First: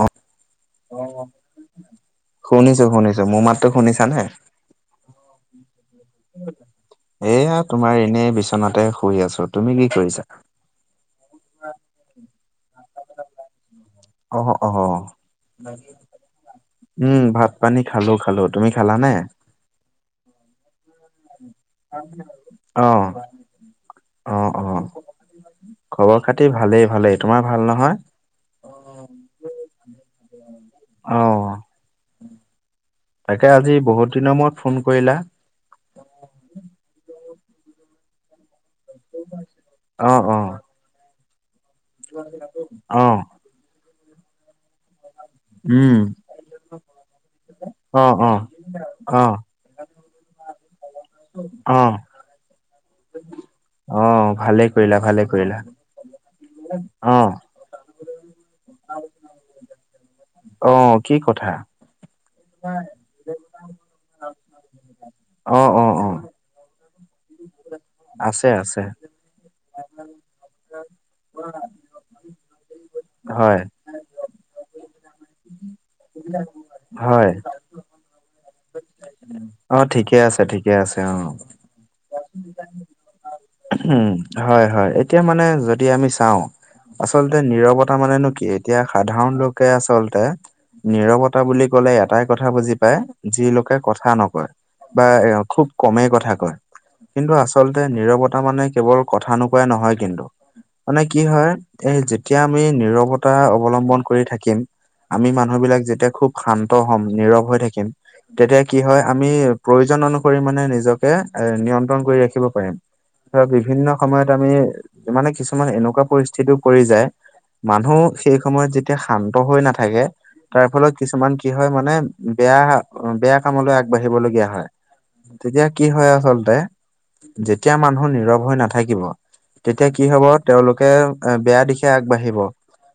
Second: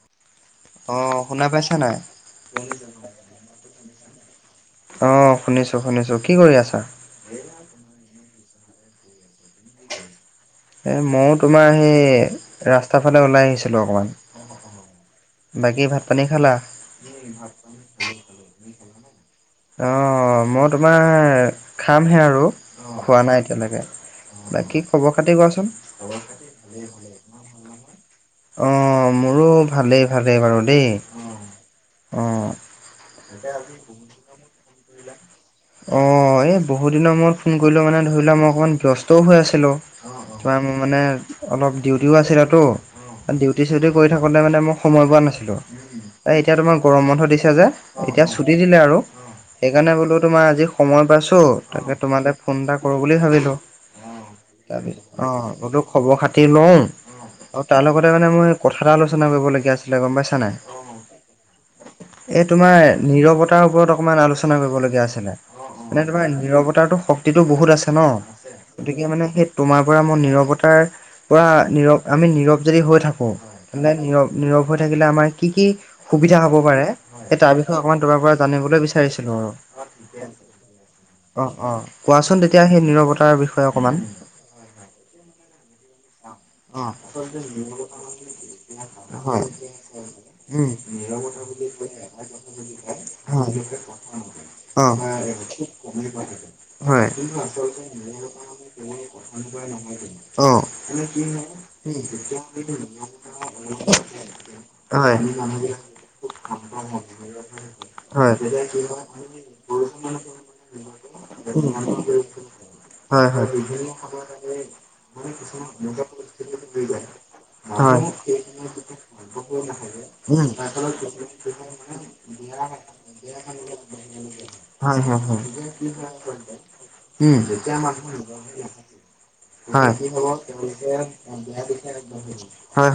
অ শুনা পাইছা নাই? শুনিছো, শুনিছো। মোৰ মাতো শুনিছা নে? অ শুনিছো, শুনিছো। কি কৰি আছা? এয়া তোমাৰ এনেই বিচনাতে শুই আছো। তুমি কি কৰিছা? এ মইও তোমাৰ সেই ৰাস্তা ফালে ওলাই আহিছ- খেল অকমান, অ অ বাকী ভাত পানী খালা? উম ভাত পানী খালো, খালো। তুমি খালা নে? অ মই তোমাৰ খামহে আৰু অ খোৱা নাই এতিয়ালেকে। অ অ খবৰ খাতি ভালেই ভালেই। তোমাৰ ভাল নহয়? অ মোৰো ভালেই ভালেই বাৰু দেই, অ অ। তাকে আজি বহুত দিনৰ মূৰত ফোন কৰিলা? অ এই বহুত দিনৰ মূৰত ফোন কৰিলো মানে ধৰি লোৱা মই অকমান ব্যস্তও হৈ আছিলোঁ। অ অ তোমাৰ মানে অলপ ডিউটিও আছিলে ত, অ ডি- ডিউটি চিউটি কৰি থাকোঁতে মানে মই সময় পোৱা নাছিলো। উম এতিয়া তোমাৰ গৰম বন্ধ দিছ- তিয়া যে অ এতিয়া অ ছুটি দিলে আৰু অ সেইকাৰণে বোলো তোমাৰ আজি সময় পাইছো অ তাকে তোমালে ফোন এটা কৰো বুলি ভাবিলো অ ভালে কৰিলা ভালে অ কৰিলা গলোক খবৰ খাতি লওঁ অ আৰু তাৰ লগতে মানে মই কথা এটা আলোচনা কৰিব লগীয়া আছিলে গম পাইছ- অ কি কথা? এই তোমাৰ নিৰৱতাৰ ওপৰত অকমান আলোচনা কৰিবলগীয়া আছিলে অ অ মানে অ তোমাৰ নিৰৱতাৰটো শক্তিটো বহুত আছে ন আছে আছে গতিকে মানে সেই তোমাৰ পৰা মই নিৰৱতাৰ পৰা নীৰৱ আমি নীৰৱ যদি হৈ থাকোঁ হয় মানে নীৰৱ নীৰৱ হৈ থাকিলে আমাৰ কি কি সুবিধা হব পাৰে হয় সেই তাৰ বিষ- অকণমান তোমাৰ পৰা জানিবলৈ বিচাৰিছিলো আৰু। অ ঠিকে আছে ঠিকে আছে অ অ কোৱাচোন তেতিয়া সেই নিৰৱতাৰ বিষয়ে অকমান। হয় হয় এতিয়া মানে যদি আমি চাওঁ অ আচলতে নিৰৱতা মানে নো কি এতিয়া সাধাৰণ হয় লোকে আচলতে উম নীৰৱতা বুলি কলে এটাই কথা বুজি পায়, যি হয় লোকে কথা নকয়। অ বা এ খুব কমেই কথা কয়, হয় কিন্তু আচলতে নীৰৱতা মানে কেৱল কথা নোকোৱাই নহয় কিন্তু। অ মানে কি হয় এই যেতিয়া আমি নিৰৱত- তা অৱলম্বন কৰি থাকিম আমি মানুহবিলাক যেতিয়া খুব শান্ত হ'ম নীৰৱ হৈ থাকিম হয় হয় তেতিয়া কি হয় আমি প্ৰয়োজন অনুসৰি মানে নিজকে এ উম নিয়ন্ত্ৰণ কৰি ৰাখিব পাৰিম। হয় হয় ধৰক বিভিন্ন সময়ত আমি মানে কিছুমান এনেকুৱা পৰিস্থিতিও পৰি যায় মানুহ হয় সেই সময়ত যেতিয়া শান্ত হৈ নাথাকে উম তাৰ ফলত কিছুমান কি হয় মানে বেয়া বেয়া কামলৈ আগবাঢ়িব লগীয়া হয় হয় হয় তেতিয়া কি হয় আচলতে যেতিয়া মানুহ নীৰৱ হৈ নাথাকিব তেতিয়া হয় কি হব তেওঁলোকে বেয়া দিশে আগবাঢ়িব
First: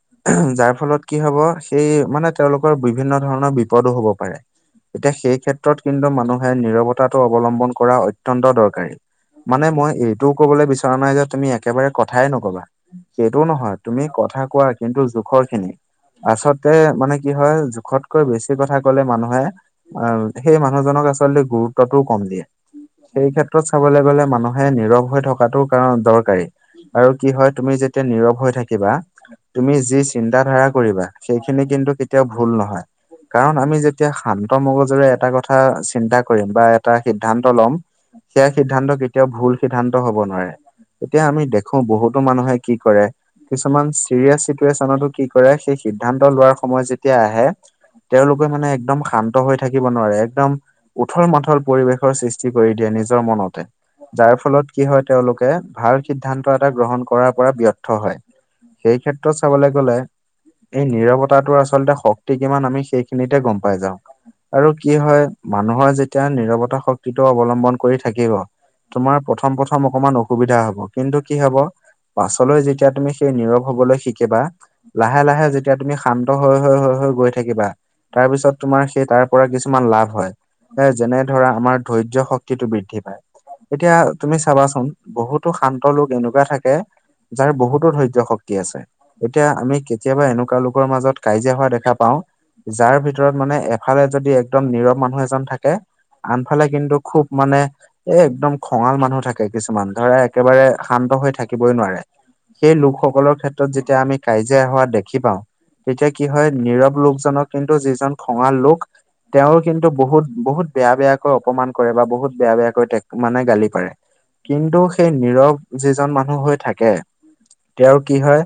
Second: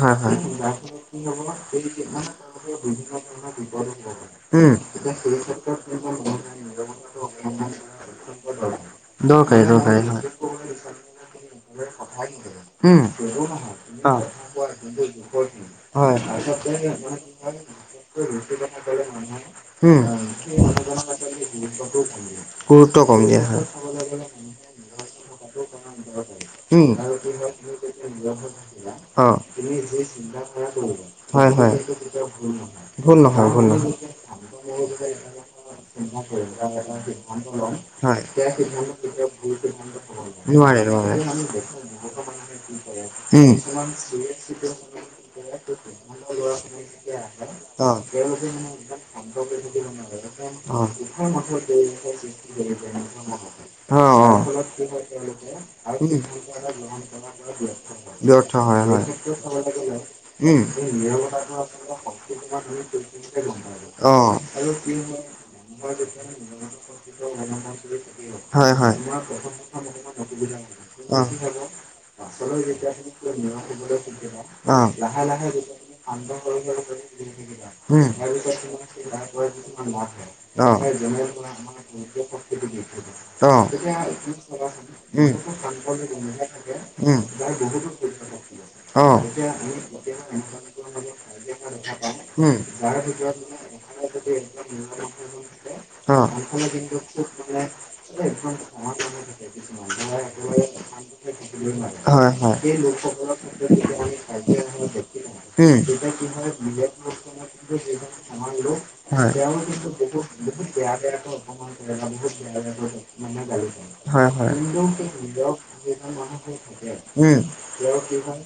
হয় হয় হয় যাৰ ফলত কি হব সেই মানে তেওঁলোকৰ বিভিন্ন ধৰণৰ বিপদো হ'ব পাৰে। উম এতিয়া সেই ক্ষেত্ৰত কিন্তু মানুহে নিৰৱতাটো অৱলম্বন কৰা অত্যন্ত দৰকাৰী। দৰকাৰী মানে মই দৰকাৰী হয় এইটোও কবলৈ বিচৰা নাই যে তুমি একেবাৰে কথাই নকবা। উম সেইটোও নহয়, তুমি অ কথা কোৱা কিন্তু জোখৰ খিনি। হয় আচলতে মানে কি হয়, জোখতকৈ বেছি কথা ক'লে মানুহ হয় উম সেই মানুহজনক আচ- জল্ডি গুৰুত্বটোও কম দিয়ে। গুৰুত্ব কম সেই দিয়া হয় ক্ষেত্ৰত চাবলৈ গলে মানুহে নীৰৱ হৈ থকাটো কাৰণ দৰকাৰী। উম আৰু কি হয় তুমি যেতিয়া নীৰৱ হৈ থাকিবা অ তুমি যি চিন্ত ধাৰা কৰিবা। হয় সেইখিনি হয় কিন্তু কেতিয়াও ভুল নহয় ভুল নহয় কাৰণ ভুল আমি নহয় যেতিয়া শান্ত মগজুৰে এটা কথা চি- [unintelligible] এটা সিদ্ধান্ত লম। সেই সিদ্ধান্ত কেতিয়াও ভূল সিদ্ধান্ত হব নোৱাৰে। নোৱাৰে এতিয়া আমি দেখো বহুতো মানুহে কি উম কৰে---কিছুমান চিৰিয়াছ চিটুৱেচনতো কি সেই সিদ্ধান্ত লোৱাৰ সময়ত যেতিয়া আহে অঁ, তেওঁলোকে মানে একদম শান্ত হৈ থাকিব নোৱাৰে একদম অহ, [unintelligible] উথল মাথল পৰিৱেশৰ হয় সৃষ্টি কৰি দিয়ে নিজৰ মনতে। অঁহ যাৰ [unintelligible] ফলত কি হয় তেওঁলোকে ভাল সিদ্ধান্ত এটা গ্ৰহণ কৰাৰ পৰা ব্যৰ্থ হয়। [unintelligible] ব্যৰ্থ হয় সেই হয়। ক্ষেত্ৰত চাবলৈ গ'লে উম, এই নিৰৱতাটোৰ আচলতে শক্তি কিমান আমি সেইখিনিতে গম পাই যাওঁ। [unintelligible] অ আৰু কি হয় [unintelligible] [unintelligible] মানুহৰ যেতিয়া নিৰৱতা শক্তিটো অৱলম্বন কৰি থাকিব হয়, হয়। তোমাৰ প্ৰথম প্ৰথম অকমান অসুবিধা হব কিন্তু অঁহ কি হব পাছলৈ যেতিয়া তুমি সেই নীৰৱ হবলৈ শিকিবা [unintelligible] লাহে লাহে লাহে-লাহে যেতিয়া তুমি তেতিয়া শান্ত সান্ত হৈ হৈ গৈ থাকিবা [unintelligible] তাৰ পিছত উম, তোমাৰ সেই তাৰ পৰা কিছুমান লাভ হয়। এ যেনে উম অ ধৰা আমাৰ ধৈৰ্য অ', শক্তিটো বৃদ্ধি পায়, এতিয়া তুমি চাবাচোন উম, বহুতো শান্ত লোক এনেকুৱা থাকে, উম, যাৰ বহুতো ধৈৰ্য শক্তি আছে অ', এতিয়া আমি কেতিয়াবা এনেকুৱা লোকৰ মাজত কাজিয়া হোৱা দেখা পাওঁ উম, যাৰ ভিতৰত মানে এফালে যদি একদম নীৰৱ মানুহ এজন থাকে, অ'। আনফালে কিন্তু খুব মানে এ একদম খঙাল মানুহ থাকে কিছুমান। ধৰা একেবাৰে শান্ত হৈ থাকিবই নোৱাৰে। হয়, হয়, সেই লোকসকলৰ ক্ষেত্ৰত যেতিয়া আমি কাজিয়া হোৱা দেখি পাওঁ উম, তেতিয়া কি হয়, নীৰৱ লোকজনক কিন্তু যিজন খঙাল লোক, হয়। তেওঁৰ কিন্তু বহুত-বহুত বেয়া বেয়াকৈ অপমান কৰে বা বহুত বেয়া-বেয়াকৈ মানে টে গালি পাৰে। হয়, হয়, কিন্তু সেই নীৰৱ যিজন মানুহ হৈ থাকে, উম, তেওঁৰ কি হয়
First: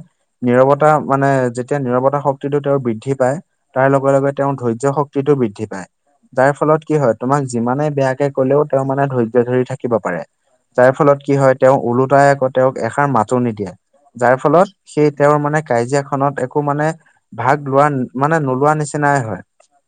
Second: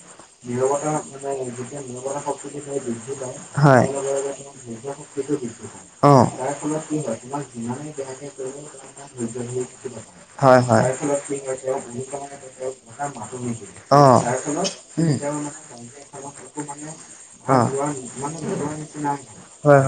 নিৰৱতা মানে যেতিয়া নিৰৱতা শক্তিটো তেওঁ বৃদ্ধি পায়, হয়, তাৰ লগে-লগে তেওঁ ধৈৰ্য্য শক্তিটো বৃদ্ধি পায়। অ', যাৰ ফলত কি হয়, তোমাক যিমানে বেয়াকে ক'লেও তেওঁ মানে ধৈৰ্য্য ধৰি থাকিব পাৰে। হয়, হয়। যাৰ ফলত কি হয় তেওঁ ওলোটাই আকৌ তেওঁক এষাৰ মাটো নিদিয়ে। অ', যাৰ ফলত সেই উম, তেওঁৰ মানে কাজিয়াখনত একো মানে ভাগ লোৱা অ'। মানে নোলোৱা নিচিনাই হয়।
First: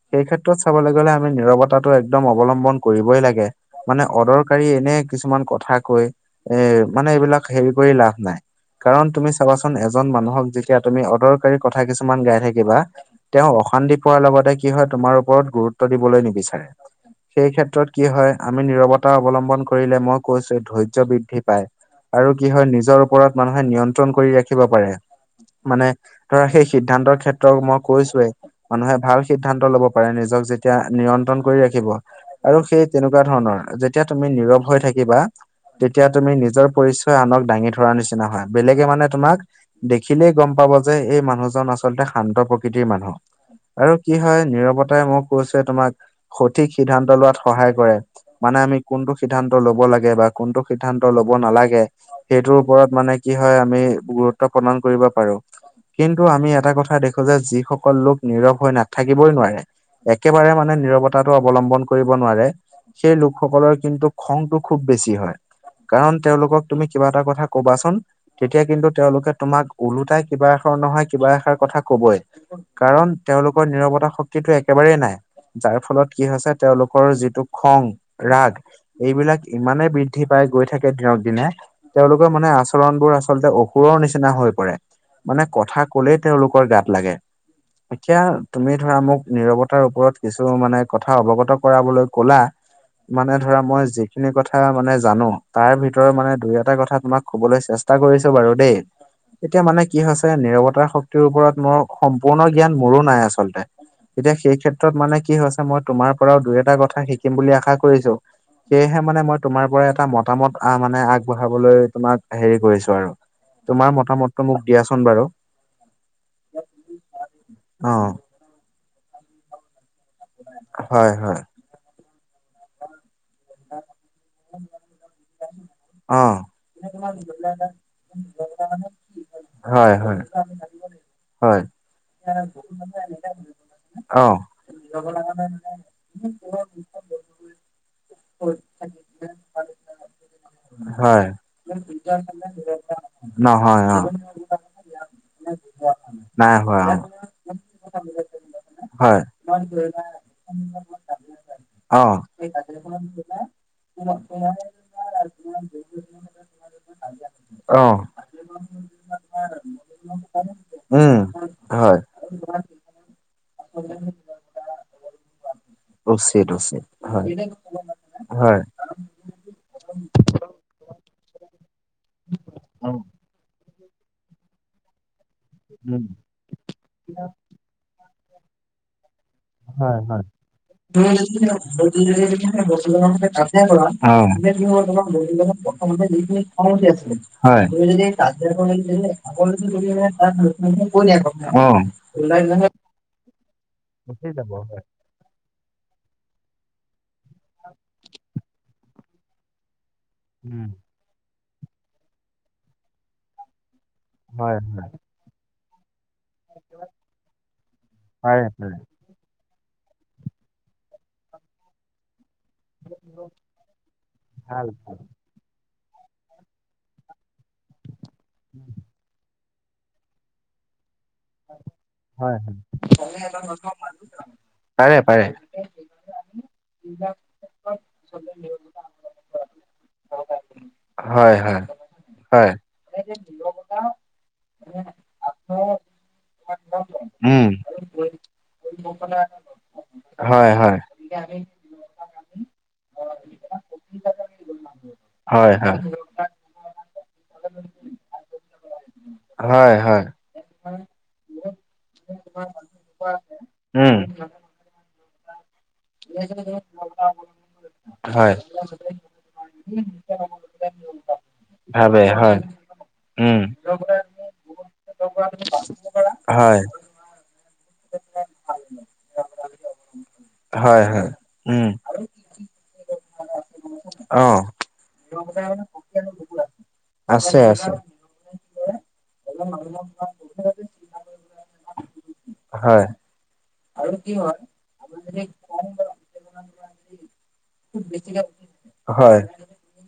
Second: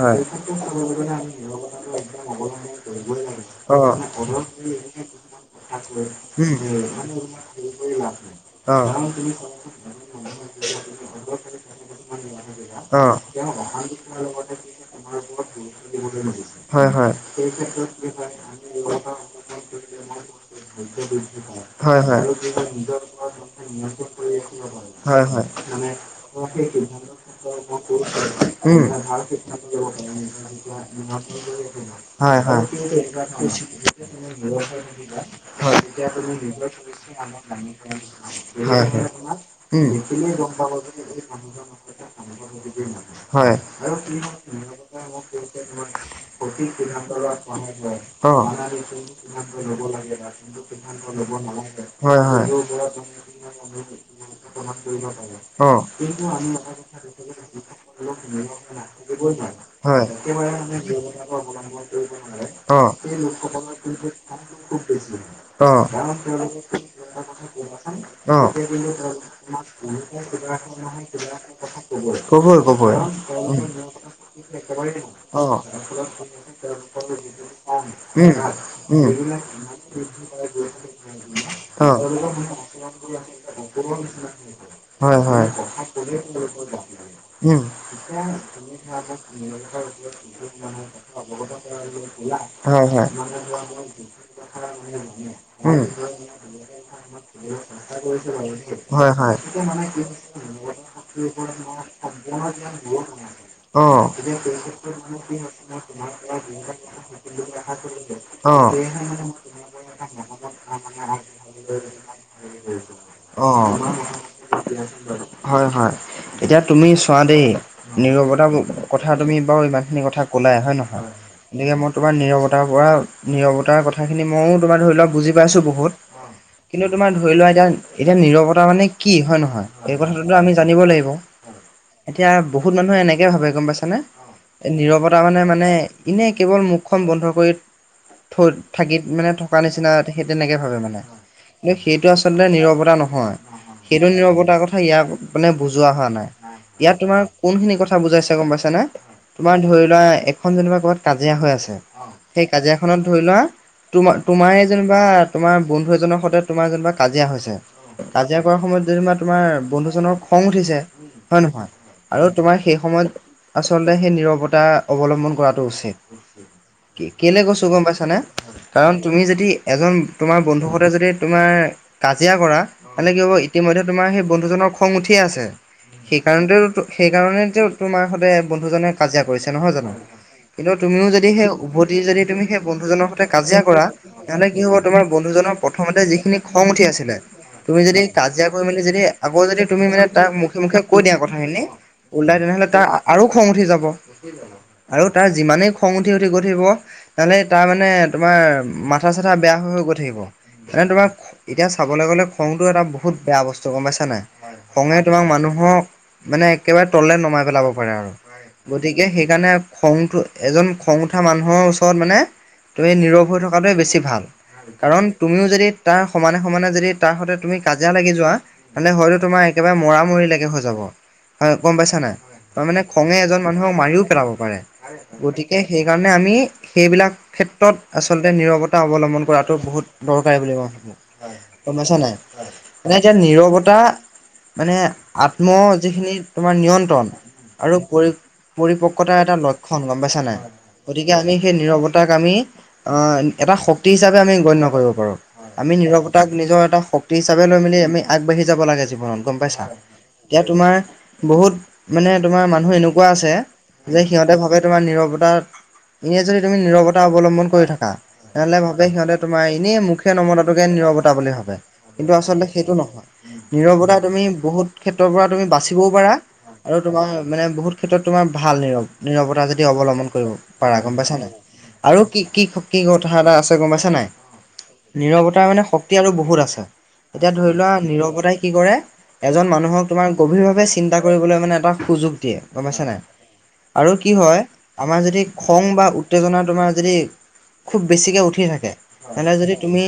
সেই ক্ষেত্ৰত চাবলৈ গলে আমি নিৰৱতাটো একদম অৱলম্বন কৰিবই লাগে। অ', মানে অদৰকাৰী এনে কিছুমান কথা কৈ, এ উম, মানে এইবিলাক হেৰি কৰি লাভ নাই। অ', কাৰণ তুমি চাবাচোন এজন মানুহক যেতিয়া তুমি অদৰকাৰী কথা কিছুমান গাই থাকিবা, অ', তেওঁ অশান্তি পোৱাৰ লগতে কি হয় তোমাৰ ওপৰত গুৰুত্ব ৰুত্ব দিবলৈ নিবিচাৰে। হয়, হয়, সেই ক্ষেত্ৰত কি হয় আমি নিৰৱতা অৱলম্বন কৰিলে ম কৈছে ধৈৰ্য্য বৃদ্ধি পায় আৰু কি হয় নিজৰ ওপৰত মানুহে নিয়ন্ত্ৰণ কৰি ৰাখিব পাৰে। হয়, হয়। মানে ধৰা সেই সিদ্ধান্তৰ ক্ষেত্ৰত মই কৈছোয়ে উম, মানুহে ভাল সিদ্ধান্ত ল'ব পাৰে নিজক যেতিয়া নিয়ন্ত্ৰণ কৰি ৰাখিব হয়, আৰু সেই হয়। তেনেকুৱা ধৰণৰ, যেতিয়া তুমি নীৰৱ হৈ থাকিবা, তেতিয়া তুমি নিজৰ পৰিচয় আনক দাঙি ধৰাৰ নিচিনা হয়। বেলেগে মানে তোমাক দেখিলেই গম পাব যে, এই মানুহজন আচলতে শান্ত প্ৰকৃতিৰ মানুহ। পাবা হয় আৰু কি হয় নীৰৱতাই মোক [unintelligible] তোমাক সঠিক সিদ্ধান্ত লোৱাত সহায় কৰে। অ মানে আমি কোনটো সিদ্ধান্ত ল'ব লাগে বা কোনটো সিদ্ধান্ত ল'ব নালাগে। হয় হয় সেইটোৰ ওপৰত মানে কি হয় আমি গুৰুত্ব প্ৰদান কৰিব পাৰো। অ কিন্তু আমি এটা কথা দেখো যে যিসকল লোক নীৰৱ হৈ নাথাকিবই নোৱাৰে হয় এক একেবাৰে মানে নিৰৱতাটো অৱলম্বন কৰিব নোৱাৰে। অ সেই লোকসকলৰ কিন্তু খংটো খুব বেছি হয়। অ কাৰণ তেওঁলোকক তুমি কিবা এটা কথা কবাচোন, অ তেতিয়া কিন্তু তেওঁলোকে তোমাক- ওলোটাই কিবা এষৰ নহয় কিবা এষাৰ কথা কবই কাৰণ- তেওঁলোকৰ উম নিৰৱতা শক্তিটো একেবাৰেই নাই। অ যাৰ ফলত কি হৈছে তেওঁলোকৰ যিটো খং, উম ৰাগ উম এইবিলাক ইমানেই বৃদ্ধি উঠি পাই গৈ থাকে দিনক-দিনে অ তেওঁলোকৰ মানে আচৰণ বোৰ আচলতে অসুৰৰ নিচিনা হৈ পৰে। হয় মানে হয় কথা ক'লে তেওঁলোকৰ গাত লাগে। উম এতিয়া তুমি ধৰা মোক নিৰৱতাৰ ওপৰত কিছু মানে কথা অৱগত কৰাবলৈ কলা হয় হয় মানে ধৰা মই যিখিনি কথা মানে জানো তাৰ উম ভিতৰত মানে দুই এটা কথা তোমাক কবলৈ চেষ্টা কৰিছো বাৰু দেই হয় হয় এতিয়া মানে কি হৈছে নিৰৱতাৰ শক্তিৰ ওপৰত মোৰ সম্পূৰ্ণ জ্ঞান মোৰো নাই আচলতে অ তেতিয়া সেই ক্ষে ত্ৰত মানে কি হৈছে মই তোমাৰ পৰা দুই এটা কথা শিকিম বুলি আশা কৰিছো অ সেয়েহে মানে মই তোমাৰ পৰা এটা মতামত আ মানে আগবঢ়াবলৈ তোমাক হেৰি কৰিছো আৰু। অ তোমাৰ মতামততো মোক দিয়াচোন বাৰু। হয় হয়, এতিয়া তুমি চোৱা দেই অ নিৰৱতা কথা তুমি বাৰু ইমানখিনি কথা- কলাই হয় নহয়, হয় গতিকে মই তোমাৰ নীৰৱতাৰ পৰা- নিৰৱতাৰ কথাখিনি ময়ো তোমাৰ ধৰি লওক বুজি পাইছোঁ বহুত। অ কিন্তু তোমাৰ ধৰি লোৱা এতিয়া এতিয়া নিৰৱতা মানে কি হয় নহয় এই কথাটোতো আমি জানিব লাগিব। হয় এতিয়া বহুত মানুহে এনেকৈ ভাবে গম পাইছানে। অ। নিৰৱতা মানে মানে এনেই কেৱল মুখখন বন্ধ কৰি- থ থাকি মানে থকা নিচিনা তেখেত তেনেকে ভাবে মানে। হয় কিন্তু সেইটো আচলতে নিৰৱতা নহয়। সেইটো নিৰৱতাৰ কথা ইয়াক- মানে বুজোৱা হোৱা নাই। হোৱা ইয়াত অ। তোমাৰ কোন খিনি কথা বুজাইছে গম পাইছে নে- হয় তোমাৰ ধৰি লোৱা এখন যেনিবা ক'ৰবাত কাজিয়া হৈ আছে অ সেই কাজিয়াখনত- ধৰি লোৱা তোমাৰ তোমাৰেই যেনিবা তোমাৰ বন্ধু এজনৰ সৈতে তোমাৰ যেনিবা- কাজিয়া হৈছে, অ কাজিয়া কৰা সময়ত যেনিবা তোমাৰ বন্ধু জনৰ খং উঠিছে- উম। হয় নহয় আৰু তোমাৰ সেই সময়ত আচলতে সেই নিৰৱতা অৱলম্বন কৰাটো উচিত। কেলে কৈছোঁ গম পাইছানে। হয় কাৰণ তুমি যদি এজন তোমাৰ বন্ধুসতে যদি তোমাৰ- কাজিয়া কৰা উম মানে কি হ'ব ইতিমধ্যে তোমাৰ সেই বন্ধুজনৰ খং উঠিয়ে আছে- উম সেইকাৰণতে সেইকাৰণেতো তোমাৰ সদায় বন্ধুজনে কাজিয়া কৰিছে নহয় জানো। হয় হয় কিন্তু তুমিও যদি সেই উভতি যদি তুমি সেই বন্ধুজনৰসৈতে কাজিয়া কৰা অ তেনেহ'লে কি হ'ব তুমাৰ বন্ধুজনৰ প্ৰম প্ৰথমতে যিখিনি খং উঠি আছিলে হয় তুমি যদি তাত কাজিয়া যাব কৰি মেলি যদি লাগিছিলে আকৌ যদি সকলোতো তুমি মানে তাৰ- তাত মুখে মুখে কৈ দিয়া কথাখিনি ওলতাই তেনে হ'লে তাৰ আৰু খং উঠি যাব গুচি যাব হয় আৰু তাৰ যিমানেই খং উঠি উঠি গৈ থাকিব- তেনে তাৰমানে তোমাৰ মাথা চাথা বেয়া হৈ হৈ গৈ থাকিব। উম মানে তোমাক এতিয়া চাবলৈ গ'লে খংটো এটা বহুত বেয়া বস্তু গম পাইছা নাই। হয় হয় খঙে তোমাক মানুহক- মানে একেবাৰে তললে নমাই পেলাব পাৰে আৰু গতি কে সেইকাৰণে খংটো এজন খং উঠা মানুহৰ ওচৰত মানে- তুমি নীৰৱ হৈ থকাটোৱে বেছি ভাল কাৰণ তুমিও যদি তাৰ সমানে সমানে যদি তাৰ সতে- তুমি কাজিয়া লাগি যোৱা মানে হয়তো তোমাৰ একেবাৰে মৰা মৰিলেকে হৈ যাব, হয় গম পাইছা নাই। হয় হয় তাৰ মানে খঙে এজন মানুহক মাৰিও পেলাব পাৰে গতিকে সেইকাৰণে আমি- সেইবিলাক ক্ষেত্ৰত আচলতে নিৰৱতা অৱলম্বন কৰাটো বহুত দৰকাৰী বুলি মই ভা হয় হয় বো গম পইছা নাই। হয় মানে এতিয়া নীৰৱতা মানে আত্ম যিখিনি তোমাৰ নিয়ন্ত্ৰণ- উম আৰু পৰি পৰিপক্কতাৰ এটা লক্ষণ গম পাইছা নাই। হয় হয় গতিকে আমি সেই নিৰৱ তাক আমি এটা শক্তি হিচাপে আমি গণ্য কৰিব পাৰো। হয় আমি হয় নীৰৱ তাক নিজৰ এটা শক্তি হিচাপে লৈ মেলি আমি আগবাঢ়ি যাব লাগে জীৱনত গম পাইছা। হয় হয় এতিয়া তোমাৰ বহুত মানে তোমাৰ মানুহ এনেকুৱা আছে যে সিহঁতে ভাবে তোমাৰ নিৰৱতা এনেই যদি তুমি নিৰৱতা অৱলম্বন কৰি থাক- তেনেহ'লে ভাবে সিহঁতে তোমাৰ এনে উম মুখে নমতাটোকে নিৰৱতা হয় বুলি ভাব- ভাবে কিন্তু হয় আচলতে সেইটো নহয় উম নিৰৱতা তুমি বহুত ক্ষেত্ৰৰ পৰা তুমি বাচিবও পাৰা হয়। আৰু তোমাৰ মানে বহুত ক্ষেত্ৰত তোমাৰ ভাল নৰৱ। নিৰৱতা যদি অৱলম্বন কৰিব। পাৰা হয় গম হয় পাইছা নাই উম আৰু কি কি কি কথা এটা আছে গম পাইছা নাই। অ নিৰৱতাৰ মানে শক্তি আৰু বহুত আছে। এতিয়া আছে ধৰি লোৱা আছে নিৰৱতাই- কি কৰে এজন মানুহক তোমাৰ গভীৰভাৱে চিন্তা কৰিবলৈ মানে এটা সুযোগ দিয়ে, গম হয় পাইছো নাই আৰু কি হয় আমাৰ যদি খং বা উত্তেজনা তোমাৰ যদি খুব বেছিকৈ উঠি থাকে। হয় তেনে যদি তুমি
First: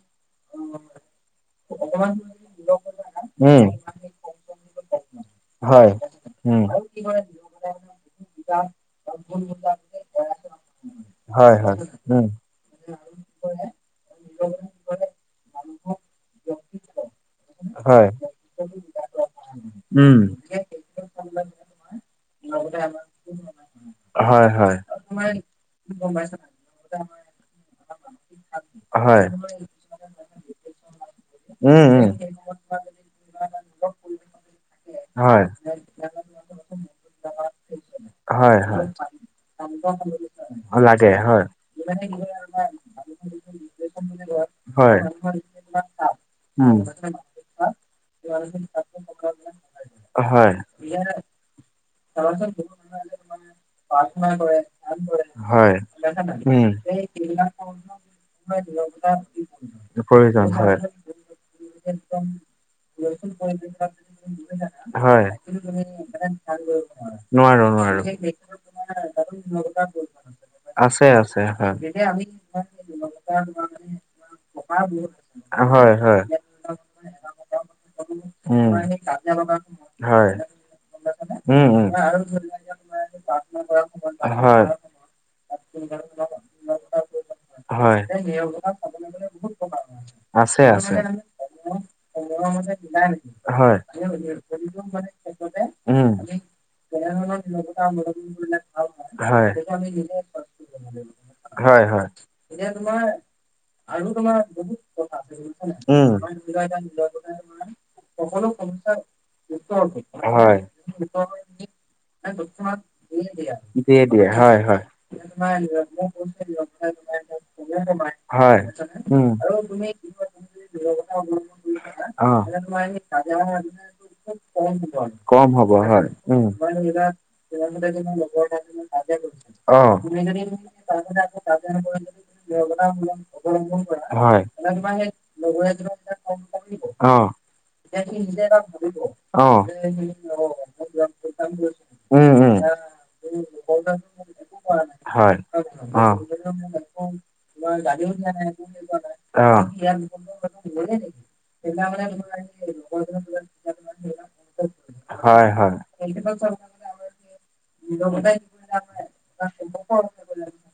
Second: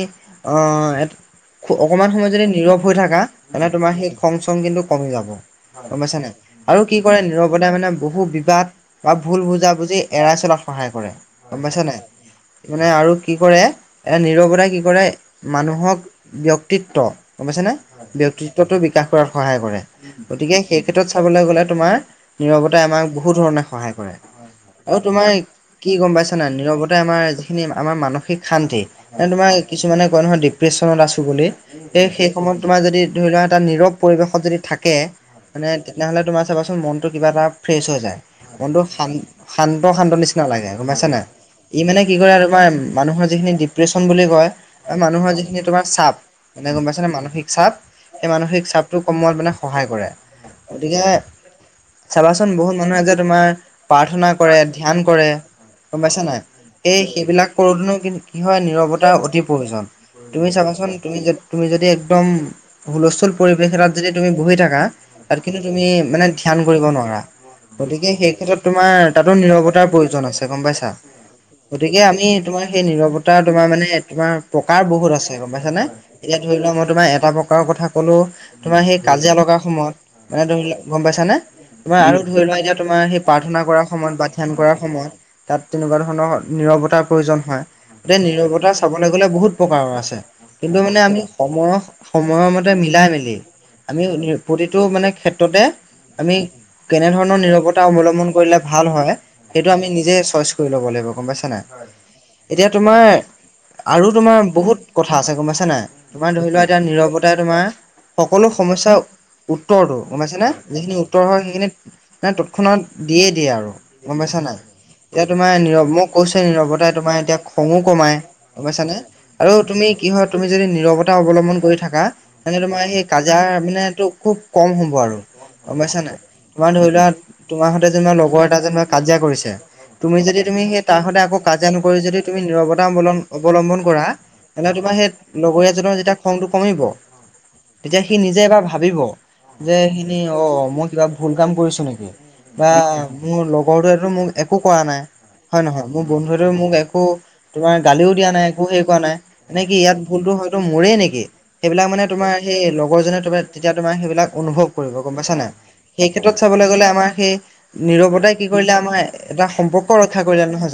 অহ অকমান সময় যদি নীৰৱ হৈ থাকা উম এনে তোমাৰ সেই খং চং কিন্তু কমি যাব, হয় গম পাইছা নাই উম আৰু কি কয় নিৰৱ- লগদে মানে বহু বিবাদ বা ভুল বুজাবুজি এৰাই চলাত সহায় কৰে। হয় গম হয় পাইছা নাই। উম মানে আৰু কি কৰে এ নিৰৱতাই কি কৰে মানুহক ব্যক্তিত্ব। গম পাইছে নে হয় ব্যক্তিত্বটো বিকাশ কৰাত সহায় কৰে, উম গতিকে সেই ক্ষেত্ৰত গলে তোমাৰ নিৰৱতাই আমাক বহু ধৰণ সহায় কৰে। হয় হয় আউত তোমাৰ কি গম পাইছা নাই নীৰৱতাই আমাৰ যিখিনি আমাৰ মানসিক শান্তি। হয় এনে তোমাৰ কিছুমানে কয় নহয় ডিপ্ৰেশচনত আছো বুলি। উম এ উম সে সময়ত তোমাৰ যদি ধৰি লোৱা এটা নীৰৱ পৰিৱেশত যদি থাকে। হয় মানে তেনেহলে তোমাৰ চাবাচোন মনতটো কিবা এটা ফ্ৰেছ হৈ যায় হয় মনতটো হয় শান্ত শান্ত নিচ- নালাগে গম পাইছা লাগে নাই। হয় ই মানে কি কৰে তোমাৰ মানুহৰ যিখিনি ডিপ্ৰেশ্যন বুলি কয়। হয় মানুহৰ যিখিনি তোমাৰ চাপ মানে উম গম পাইছা নে মানসিক চাপ সেই মানসিক চাপটো কমোৱাত মানে সহায় কৰে। হয়। গতিকে চাবাচোন বহুত মানুহে যে তোমাৰ প্ৰাৰ্থনা কৰে। ধ্যান কৰে হয় গম পাইছা নাই। উম এই সেইবিলাক কৰোঁতেনো কি কি হয় নীৰৱত- অতি প্ৰয়োজন প্ৰয়োজন তুমি চাবাচোন তুমি যদ- তুমি যদি একদম হুলস্থুল পৰিৱেশ এটাত যদি তুমি বহি থাকা। হয় তাত কিন্তু তুমি মানে ধ্যান কৰিব নোৱাৰা নোৱাৰো নোৱাৰো গতিকে সেই ক্ষেত্ৰত তোমাৰ তাতো নিৰৱতাৰ প্ৰয়োজন আছে গম পাইছা আছে আছে গতিকে আমি তোমাৰ সেই নিৰৱত- তোমাৰ মানে তোমাৰ প্ৰকাৰ বহুত আছে গম পাইছা নে হয় হয় এতিয়া ধৰি লোৱাক মই তোমাৰ এটা প্ৰকাৰৰ কথা সকলো উম তোমাৰ সেই কাজিয়া লগা সময়ত এনে ধৰি ল গম পাইছানে উম তোমাৰ আৰু ধৰি লোৱা এতিয়া তোমাৰ সেই প্ৰাৰ্থনা কৰাৰ সময়ত বা ধ্যান কৰাৰ হয় সময়ত তাত তেনেকুৱা ধৰণৰ নিৰৱতাৰ প্ৰয়োজন হয়। তে নীৰৱতা চাবলৈ গলে বহুত প্ৰকাৰৰ আছে। কিন্তু মানে আমি সময়ৰ সময়ৰ মতে মিলাই মেলি হয় আমি প্ৰতিট- টো মানে ক্ষেত্ৰতে উম। আমি কেনেধৰণৰ নিৰবতা অবলম্বন কৰিলে ভাল হয়, সেইটো আমি নিজে চইচ কৰিব লব লাগিব গম পাইছা হয় নাই? হয় এতিয়া তোমাৰ আৰু তোমাৰ বহুত কথা আছে গম পাইছা নাই। উম। তোমাৰ ধৰি লোৱা এতিয়া নীৰৱতাই তোমাৰ সকলো সমস্যা উত্তৰটো গম পাইছে নে হয় যিখিনি উত্তৰ হয় সেইখিনিত নাই তৎক্ষণাত দিয়েই দিয়ে আৰু গম দিয়ে পাইছা নাই। হয় হয় এতিয়া তোমাৰ নীৰৱ মক কৈছে নীৰৱতাই তোমাৰ এতিয়া খঙো কমাই হয় গম পাইছা নে। উম আৰু তুমি কি হয় তুমি যদি নিৰৱতা অৱলম্বন কৰি থাকা অ। তেন্তে তোমাৰ সেই কাজাৰ মানে তো খুব। কম হ'ব আৰু কম হ'ব গম পাইছা হয় নাই উম তোমাৰ ধৰি লোৱা। তোমাৰ হতে যেনিবা লগৰ এটা যেন কাজিয়া কৰিছে অ। তুমি যদি তুমি সেই তাহহঁতে আকৌ কাজিয়া নকৰি যদি তুমি নিৰৱতা অৱলম্বলন অৱলম্বন কৰা হয় তেন্তে তোমাৰ সেই লগৰীয়াজনৰ যেতিয়া খংটো কমিব, অ। তেতিয়া সি নিজে এবাৰ ভাবিব। অ'। যে সিখিনি অ 'মই কিবা ভুল কাম কৰিছো নেকি উম, উম, বা মোৰ লগৰটোৱেতো মোক একো কৰা নাই হয় নহয় মোৰ অ'। বন্ধুৱেটো মোক একো তোমাৰ গালিও দিয়া নাই একো হেৰি কৰা নাই মানে অ'। কি ইয়াত ভুলতো হয়তো মোৰেই নেকি? সেইবিলাক মানে তোমাৰ সেই লগৰজনে তোমাৰ তেতিয়া তোমাৰ সেইবিলাক অনুভৱ কৰিব গম পাইছা হয়, নাই। হয়। সেই ক্ষেত্ৰত চাবলৈ গ'লে আমাৰ সে- নীৰৱতাই কি কৰিলে আমাৰ এটা সম্পৰ্ক ৰক্ষা কৰিলে নহয় জান-